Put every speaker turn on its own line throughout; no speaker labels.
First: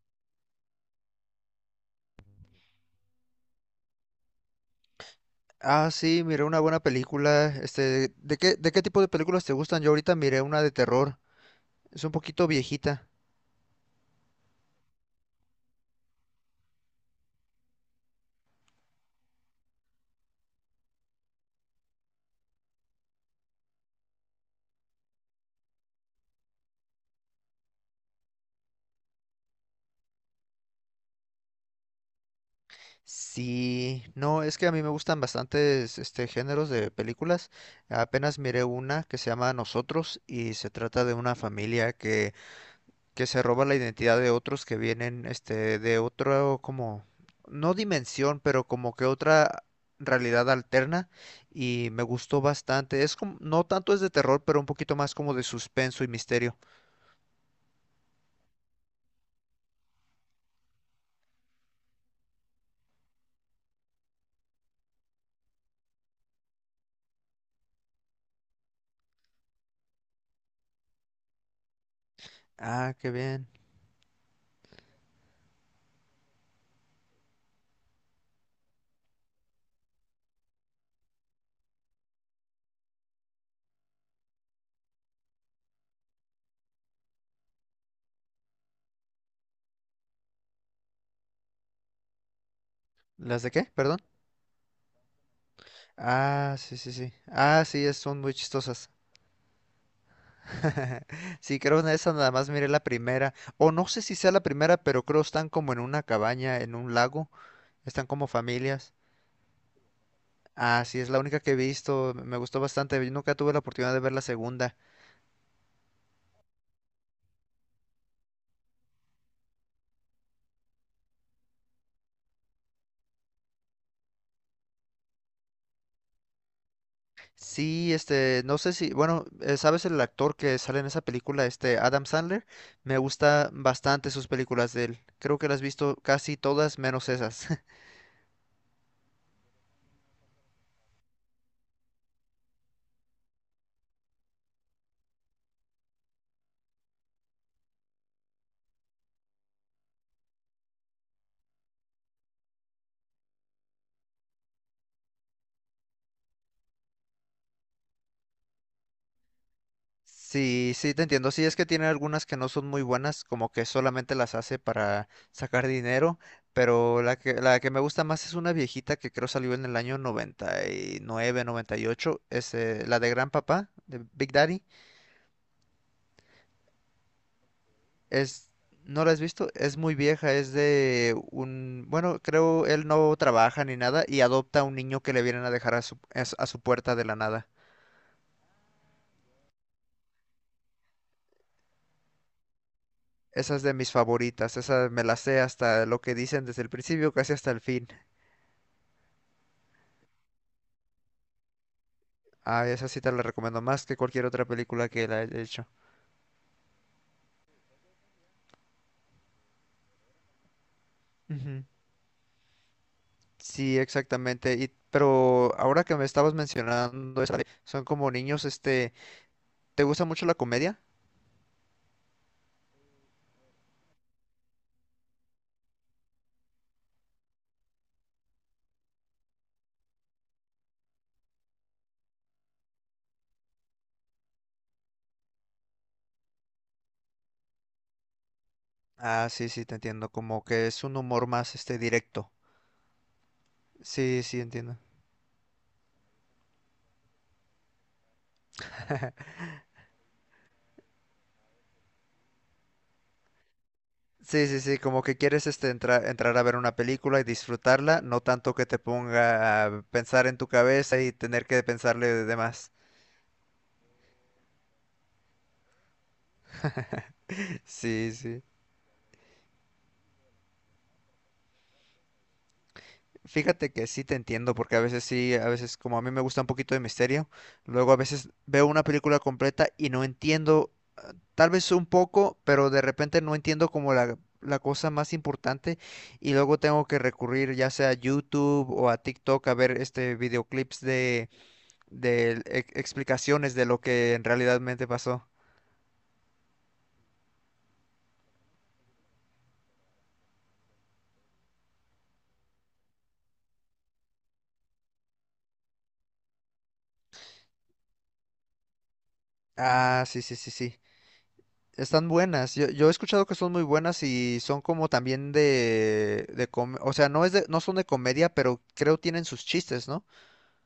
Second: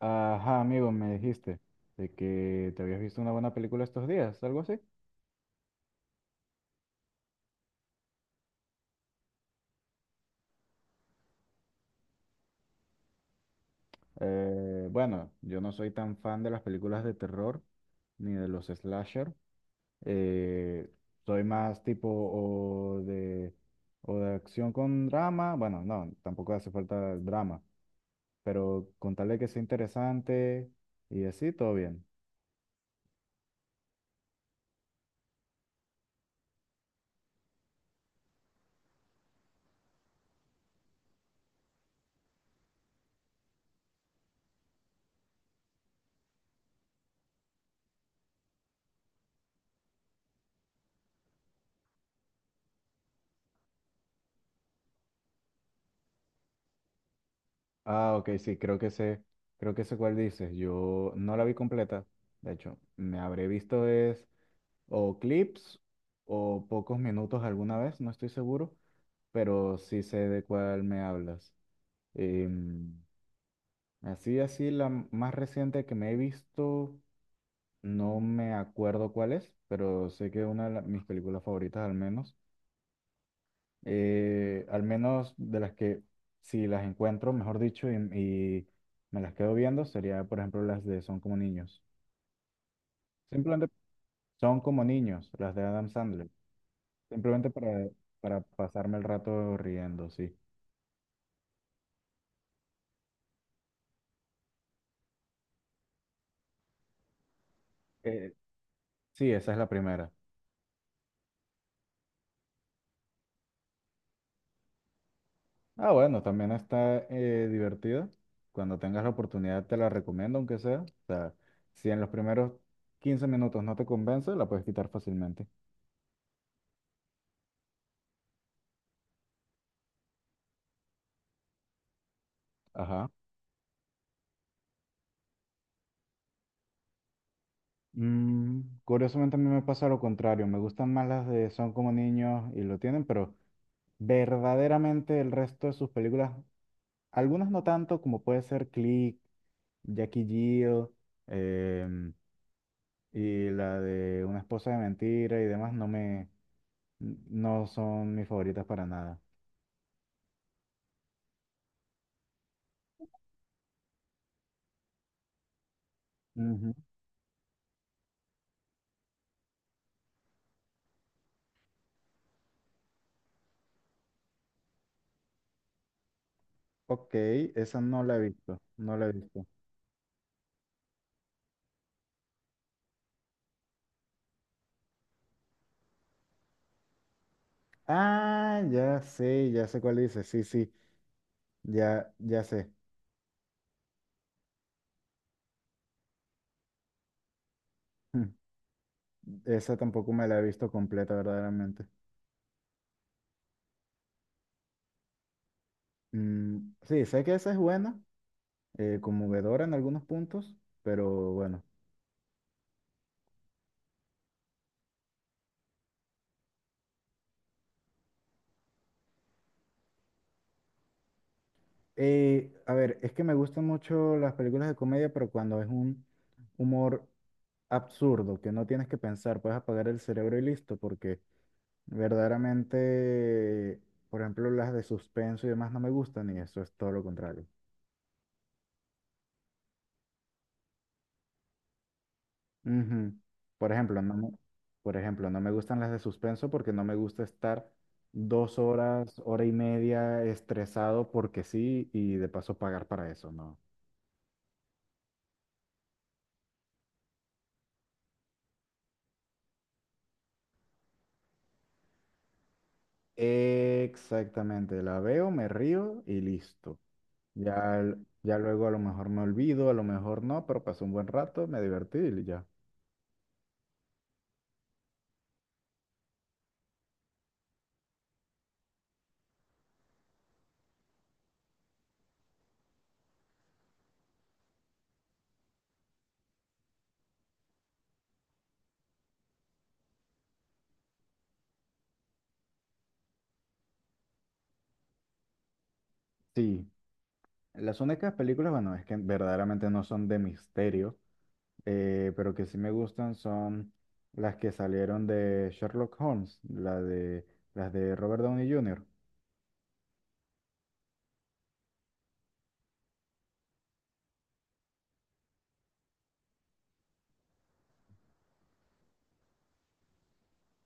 Ajá, amigo, me dijiste de que te habías visto una buena película estos días, algo así.
Ah, sí, miré una buena película. ¿De qué tipo de películas te gustan? Yo ahorita miré una de terror. Es un poquito viejita.
Bueno, yo no soy tan fan de las películas de terror ni de los slasher. Eh, Soy más tipo o de acción con drama. Bueno, no, tampoco hace falta drama, pero con tal de que sea interesante y así, todo bien.
Sí, no, es que a mí me gustan bastantes géneros de películas. Apenas miré una que se llama Nosotros y se trata de una familia que se roba la identidad de otros que vienen de otro como no dimensión, pero como que otra realidad alterna y me gustó bastante. Es como no tanto es de terror, pero un poquito más como de suspenso y misterio.
Ah, ok, sí, creo que sé cuál dices. Yo no la vi completa, de hecho, me habré visto es o clips o pocos minutos alguna vez, no estoy seguro, pero sí sé de cuál me hablas.
Ah,
Em,
qué bien.
Así, así, más reciente que me he visto, no me acuerdo cuál es, pero sé que una de mis películas favoritas al menos de las que si las encuentro, mejor dicho, y me las quedo viendo, sería por ejemplo las de Son como niños.
¿Las de
Simplemente
qué? Perdón.
son como niños, las de Adam Sandler.
Ah, sí, sí, sí.
Simplemente
Ah, sí,
para,
son muy
para
chistosas.
pasarme el rato riendo, sí.
Sí, creo en esa nada más miré la primera. O no sé si sea la primera, pero creo están como en una cabaña, en un lago. Están como
Eh,
familias.
sí, esa es la primera.
Ah, sí, es la única que he visto, me gustó bastante, yo nunca tuve la oportunidad de ver la segunda.
Ah, bueno, también está divertida. Cuando tengas la oportunidad te la recomiendo, aunque sea. O sea, si en los primeros 15 minutos no te convence, la puedes quitar fácilmente.
Sí, no sé si, bueno, ¿sabes el actor que sale en esa película, Adam Sandler? Me
Ajá.
gusta bastante sus películas de él, creo que las has visto casi todas menos esas.
Curiosamente a mí me pasa lo contrario. Me gustan más las de Son como niños y lo tienen, pero verdaderamente el resto de sus películas, algunas no tanto como puede ser Click, Jackie Jill, em, y la de Una esposa de mentira y demás no son mis favoritas para nada.
Sí, sí, te entiendo, sí, es que tiene algunas que no son muy buenas, como que solamente las hace para sacar dinero,
Ujú.
pero la que me gusta más es una viejita que creo salió en el año 90 99, 98. Es la de Gran Papá, de Big Daddy.
Ok, esa no la he
Es,
visto, no
¿No
la
la
he
has
visto.
visto? Es muy vieja, es de un, bueno, creo él no trabaja ni nada y adopta a un niño que le vienen a dejar a su, a su puerta de la nada.
Ah, ya sé cuál dice, sí, sí, ya, ya sé.
Esa es de mis favoritas, esa me la sé hasta lo que dicen desde el principio, casi hasta el fin.
Mm, Esa tampoco me la he visto completa verdaderamente.
Ah, esa sí te la recomiendo más que cualquier otra película que la he hecho.
Mm, sí, sé que esa es buena, conmovedora en algunos puntos, pero bueno.
Ujú. Sí, exactamente. Y, pero ahora que me estabas mencionando, esa son como niños, ¿te gusta mucho la comedia?
A ver, es que me gustan mucho las películas de comedia, pero cuando es un humor absurdo, que no tienes que pensar, puedes apagar el cerebro y listo, porque verdaderamente, por ejemplo, las de suspenso y demás no me gustan y eso es todo lo contrario.
Ah, sí, sí, te entiendo, como que es un humor más, directo.
Ujú. Por ejemplo, no
Sí,
me,
sí, entiendo.
por ejemplo, no me gustan las de suspenso porque no me gusta estar 2 horas, hora y media estresado porque sí y de paso pagar para eso, ¿no?
Sí, sí, sí, como que quieres entrar a ver una película y disfrutarla, no tanto que te ponga a pensar en tu cabeza y tener que pensarle de demás.
Exactamente, la veo, me río y listo. Ya, l-
Sí,
ya
sí.
luego a lo mejor me olvido, a lo mejor no, pero pasé un buen rato, me divertí y ya.
Fíjate que sí te entiendo, porque a veces sí, a veces como a mí me gusta un poquito de misterio, luego a veces veo una película completa y no entiendo, tal vez un poco, pero de repente no entiendo como la cosa más importante y luego tengo que recurrir ya sea a YouTube o a TikTok a ver videoclips de explicaciones de lo que en realidadmente pasó.
Sí, las únicas películas, bueno, es que verdaderamente no son de misterio, pero que sí me gustan son las que salieron de Sherlock Holmes, las de Robert Downey Jr.
Ah, sí, sí, sí, sí. Están buenas. Yo he escuchado que son muy buenas y son como también de, o sea, no es de, no son de comedia, pero creo tienen sus chistes, ¿no?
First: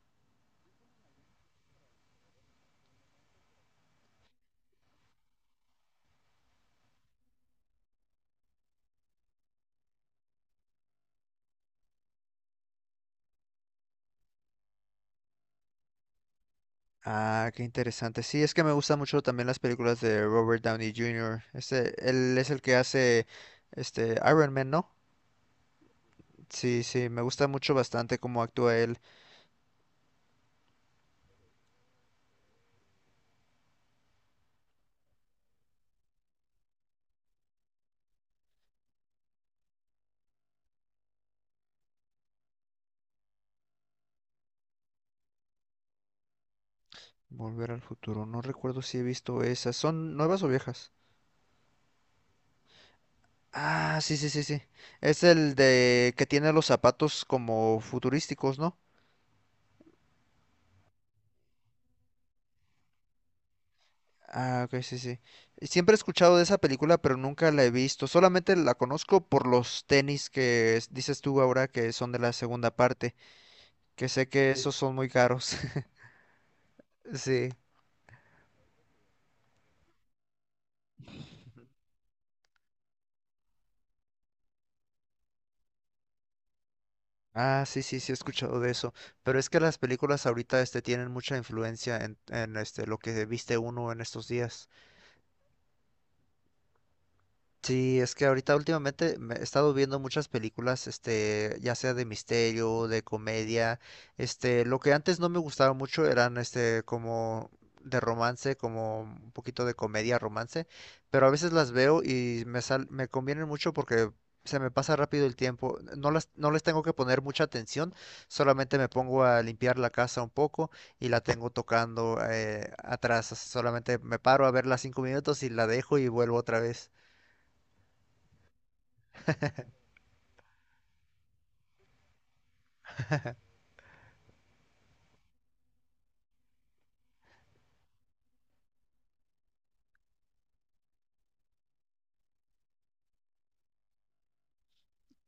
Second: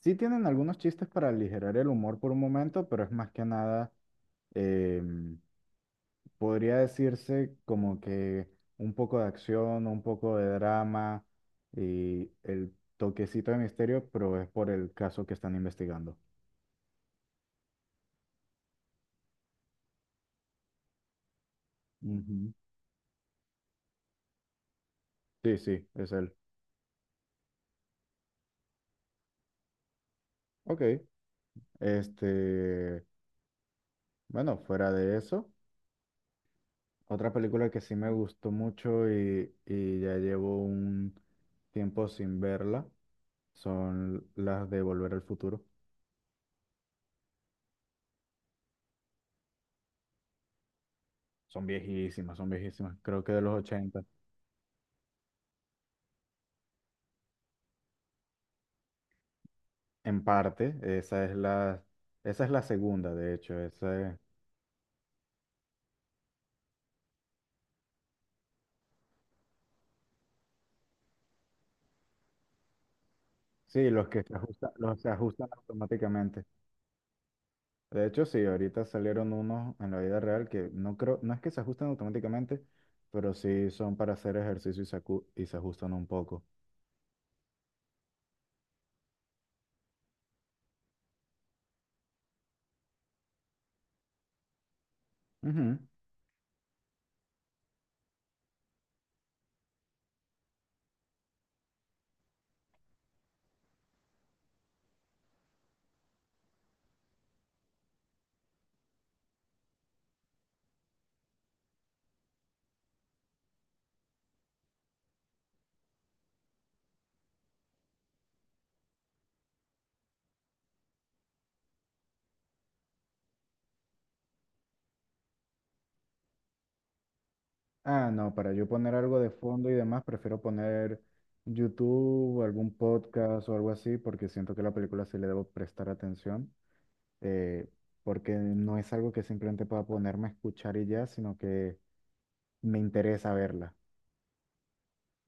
Sí tienen algunos chistes para aligerar el humor por un momento, pero es más que nada em, podría decirse como que un poco de acción, un poco de drama y el toquecito de misterio, pero es por el caso que están investigando.
Ah, qué interesante. Sí, es que me gustan mucho también las películas de Robert Downey Jr. Él es
Ujú.
el que hace Iron Man, ¿no?
Sí, sí, es él.
Sí, sí, me gusta mucho bastante cómo actúa él.
Ok, este, bueno, fuera de eso, otra película que sí me gustó mucho y ya llevo un tiempo sin verla son las de Volver al Futuro.
Volver al futuro. No recuerdo si he visto esas. ¿Son nuevas o viejas?
Son viejísimas, creo que de los
Ah,
ochenta.
sí, sí, sí, sí. Es el de que tiene los zapatos como futurísticos, ¿no?
En parte, esa es la segunda, de hecho.
Ah, ok, sí, sí. Y siempre he escuchado de esa película, pero nunca la he visto. Solamente la conozco por los tenis que dices tú ahora que son de la segunda parte,
Sí,
que sé que sí. Esos son
los se
muy
ajustan
caros.
automáticamente.
Sí.
De hecho, sí, ahorita salieron unos en la vida real que no creo, no es que se ajusten automáticamente, pero sí son para hacer ejercicio y se ajustan un poco.
Ah, sí, sí, sí he escuchado de eso. Pero es que las películas ahorita tienen mucha influencia en lo que viste uno en estos días.
Ujú.
Sí, es que ahorita últimamente me he estado viendo muchas películas, ya sea de misterio, de comedia, lo que antes no me gustaba mucho eran, como de romance, como un poquito de comedia, romance, pero a veces las veo y me convienen mucho porque se me pasa rápido el tiempo, no las, no les tengo que poner mucha atención, solamente me pongo a limpiar la casa un poco y la tengo tocando atrás, solamente me paro a verla 5 minutos y la dejo y vuelvo otra vez.
Ah, no, para yo poner algo de fondo y demás, prefiero poner YouTube, algún podcast o algo así, porque siento que la película sí le debo prestar atención, eh, porque no es algo que simplemente pueda ponerme a escuchar y ya, sino que me interesa verla.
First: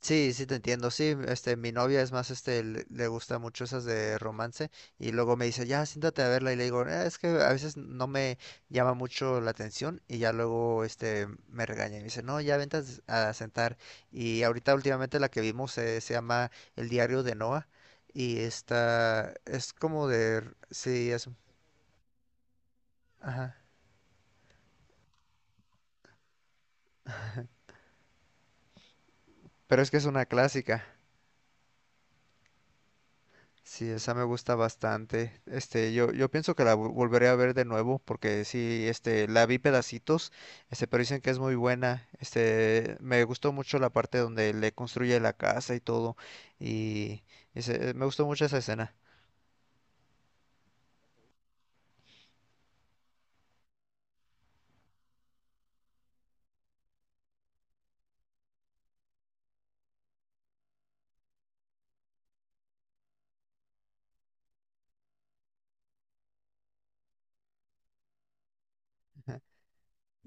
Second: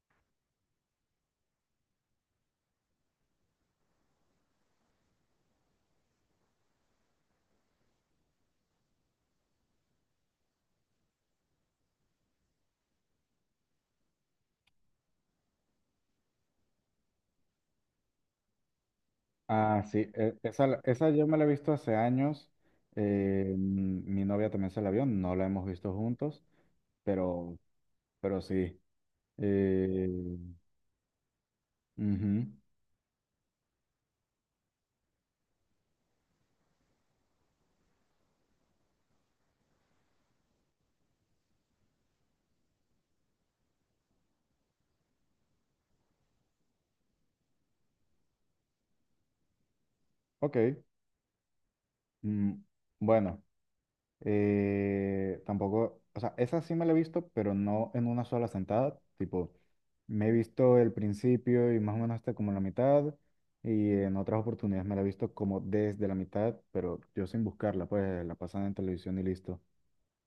Sí, sí te entiendo, sí, mi novia es más, le gusta mucho esas de romance y luego me dice, ya, siéntate a verla y le digo, es que a veces no me llama mucho la atención y ya luego, me regaña y me dice, no, ya vente a a sentar y ahorita últimamente la que vimos se llama El diario de Noah y esta es
Ah, sí,
como
esa
sí,
yo
es,
me la he visto hace años.
ajá,
Mi novia también se la vio, no la hemos visto juntos, pero, pero sí.
pero es que es
eh,
una clásica.
Ujú.
Sí, esa me gusta bastante. Yo pienso que la volveré a ver de nuevo porque sí, la vi pedacitos, pero dicen que es muy buena. Me gustó mucho la parte donde le construye la casa y todo, y me gustó mucho esa escena.
Ok. mm, bueno, eh, tampoco, o sea, esa sí me la he visto, pero no en una sola sentada. Tipo, me he visto el principio y más o menos hasta como la mitad. Y en otras oportunidades me la he visto como desde la mitad, pero yo sin buscarla, pues la pasan en televisión y listo.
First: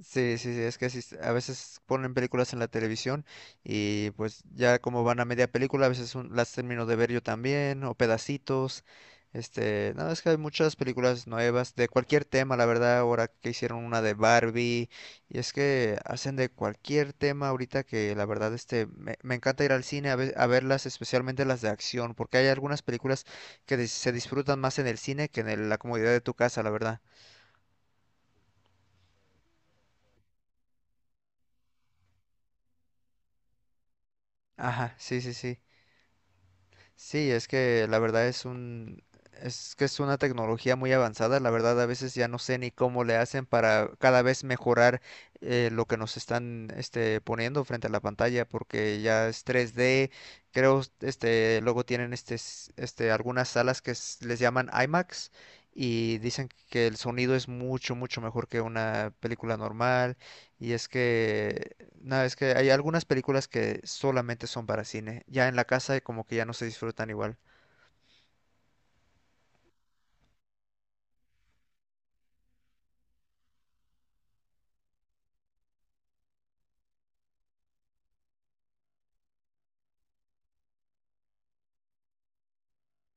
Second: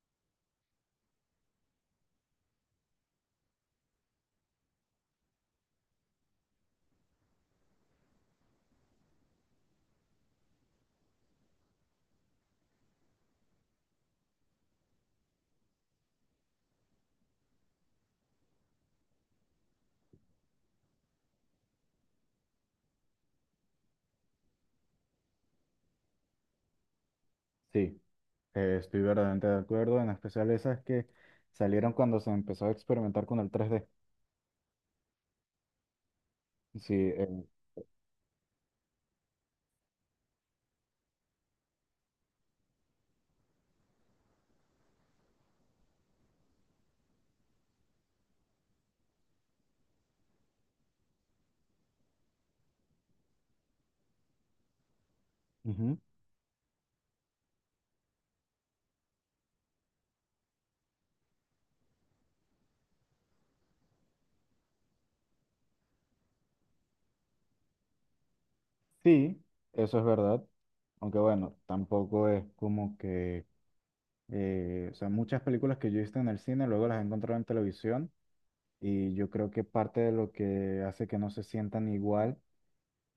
Sí, sí, sí, es que así a veces ponen películas en la televisión y pues ya como van a media película, a veces las termino de ver yo también o pedacitos. No, es que hay muchas películas nuevas de cualquier tema, la verdad, ahora que hicieron una de Barbie y es que hacen de cualquier tema ahorita que la verdad me encanta ir al cine a verlas, especialmente las de acción, porque hay algunas películas que se disfrutan más en el cine que la comodidad de tu casa, la verdad.
Sí, estoy verdaderamente de acuerdo, en especial esas que salieron cuando se empezó a experimentar con el 3D.
Ajá, sí, sí, sí.
Sí,
Sí, es que la verdad es que es una tecnología muy avanzada. La verdad, a veces ya no sé ni cómo le hacen para cada vez mejorar lo que nos están poniendo frente a la pantalla, porque ya es 3D. Creo, luego tienen algunas salas que les llaman IMAX
ujú.
y dicen que el sonido es mucho, mucho mejor que una película normal. Y es que no, es que hay algunas películas que solamente son para cine. Ya en la casa como que ya no se disfrutan igual.
Sí, eso es verdad. Aunque bueno, tampoco es como que o sea, muchas películas que yo he visto en el cine, luego las he encontrado en televisión y yo creo que parte de lo que hace que no se sientan igual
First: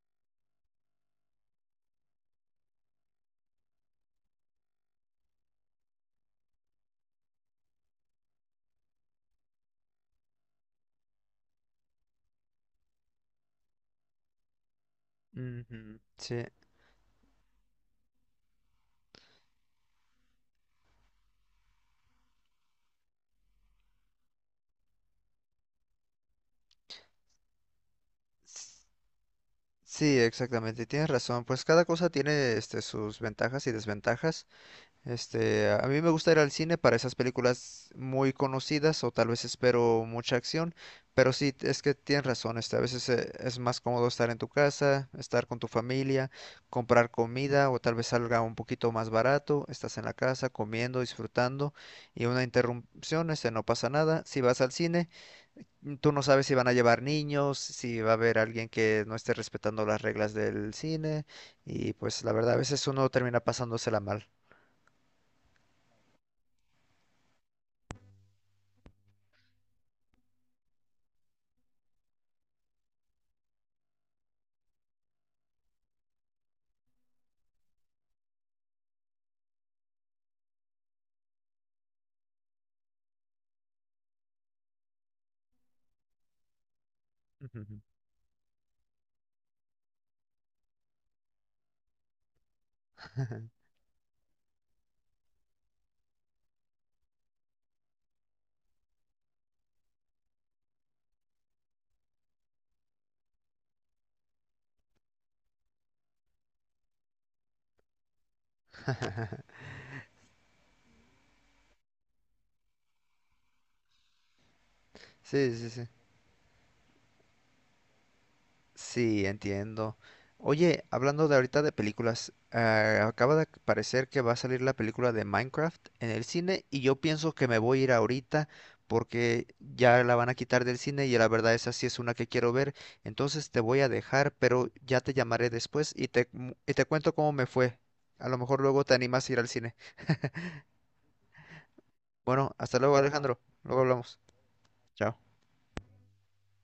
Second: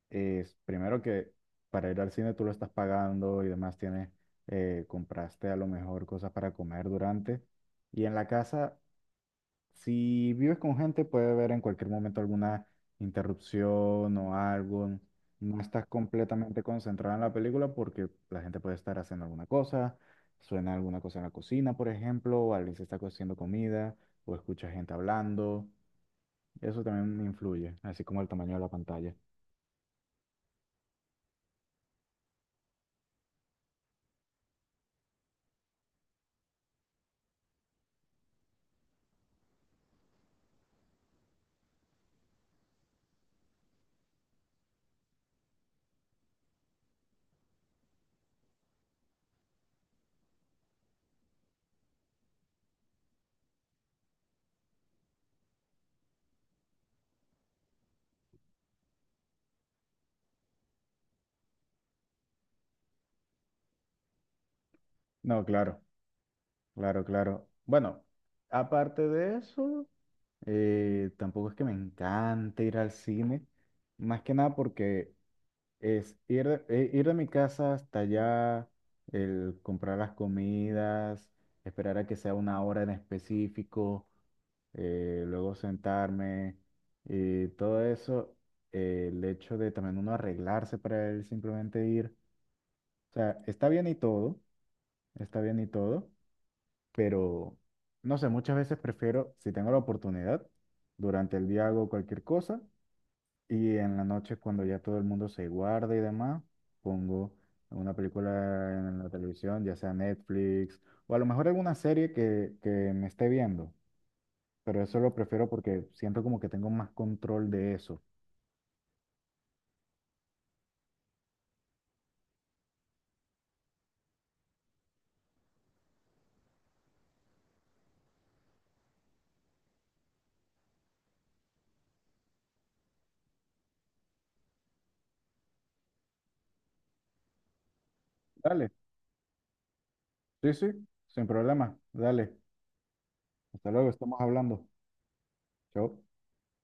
es, primero que para ir al cine tú lo estás pagando y demás, tienes, compraste a lo mejor cosas para comer durante. Y en la casa si vives con gente, puede haber en cualquier momento alguna interrupción o algo. No estás
Ujú. Sí.
completamente concentrada en la película porque la gente puede estar haciendo alguna cosa, suena alguna cosa en la cocina, por ejemplo, o alguien se está cociendo comida, o escucha gente hablando. Eso también influye, así como el tamaño de la
S-
pantalla.
Sí, exactamente. Tienes razón. Pues cada cosa tiene sus ventajas y desventajas. A mí me gusta ir al cine para esas películas muy conocidas o tal vez espero mucha acción, pero sí, es que tienes razón, a veces es más cómodo estar en tu casa, estar con tu familia, comprar comida o tal vez salga un poquito más barato, estás en la casa comiendo, disfrutando y una interrupción, no pasa nada. Si vas al cine, tú no sabes si van a llevar niños, si va a haber alguien que no esté respetando las reglas del cine y pues la verdad a veces uno termina pasándosela mal.
No, claro, claro, claro. Bueno, aparte de eso, tampoco es que me encante ir al cine, más que nada porque es ir ir de mi casa hasta allá, el comprar las comidas, esperar a que sea una hora en específico, luego sentarme y
Ujú.
todo eso, el hecho de también uno arreglarse para él simplemente ir. O sea, está bien y todo, está bien y todo, pero no sé, muchas veces prefiero, si tengo la oportunidad, durante el día hago cualquier cosa y en la noche, cuando ya todo el mundo se guarda y demás, pongo una película en la televisión, ya sea Netflix, o a lo mejor alguna serie que me esté viendo. Pero eso lo prefiero
Sí, sí,
porque
sí.
siento como que tengo más control de eso.
Sí, entiendo. Oye, hablando de ahorita de películas, acaba de parecer que va a salir la película de Minecraft en el cine y yo pienso que me voy a ir ahorita porque ya la van a quitar del cine y la verdad esa sí es una que quiero ver. Entonces te voy a dejar, pero ya te llamaré después y y te cuento cómo me fue. A lo mejor
Dale,
luego te animas a ir al cine.
sí, sí, sin problema. Dale,
Bueno, hasta luego, Alejandro.
hasta
Luego
luego,
hablamos.
estamos hablando.
Chao.
Chao.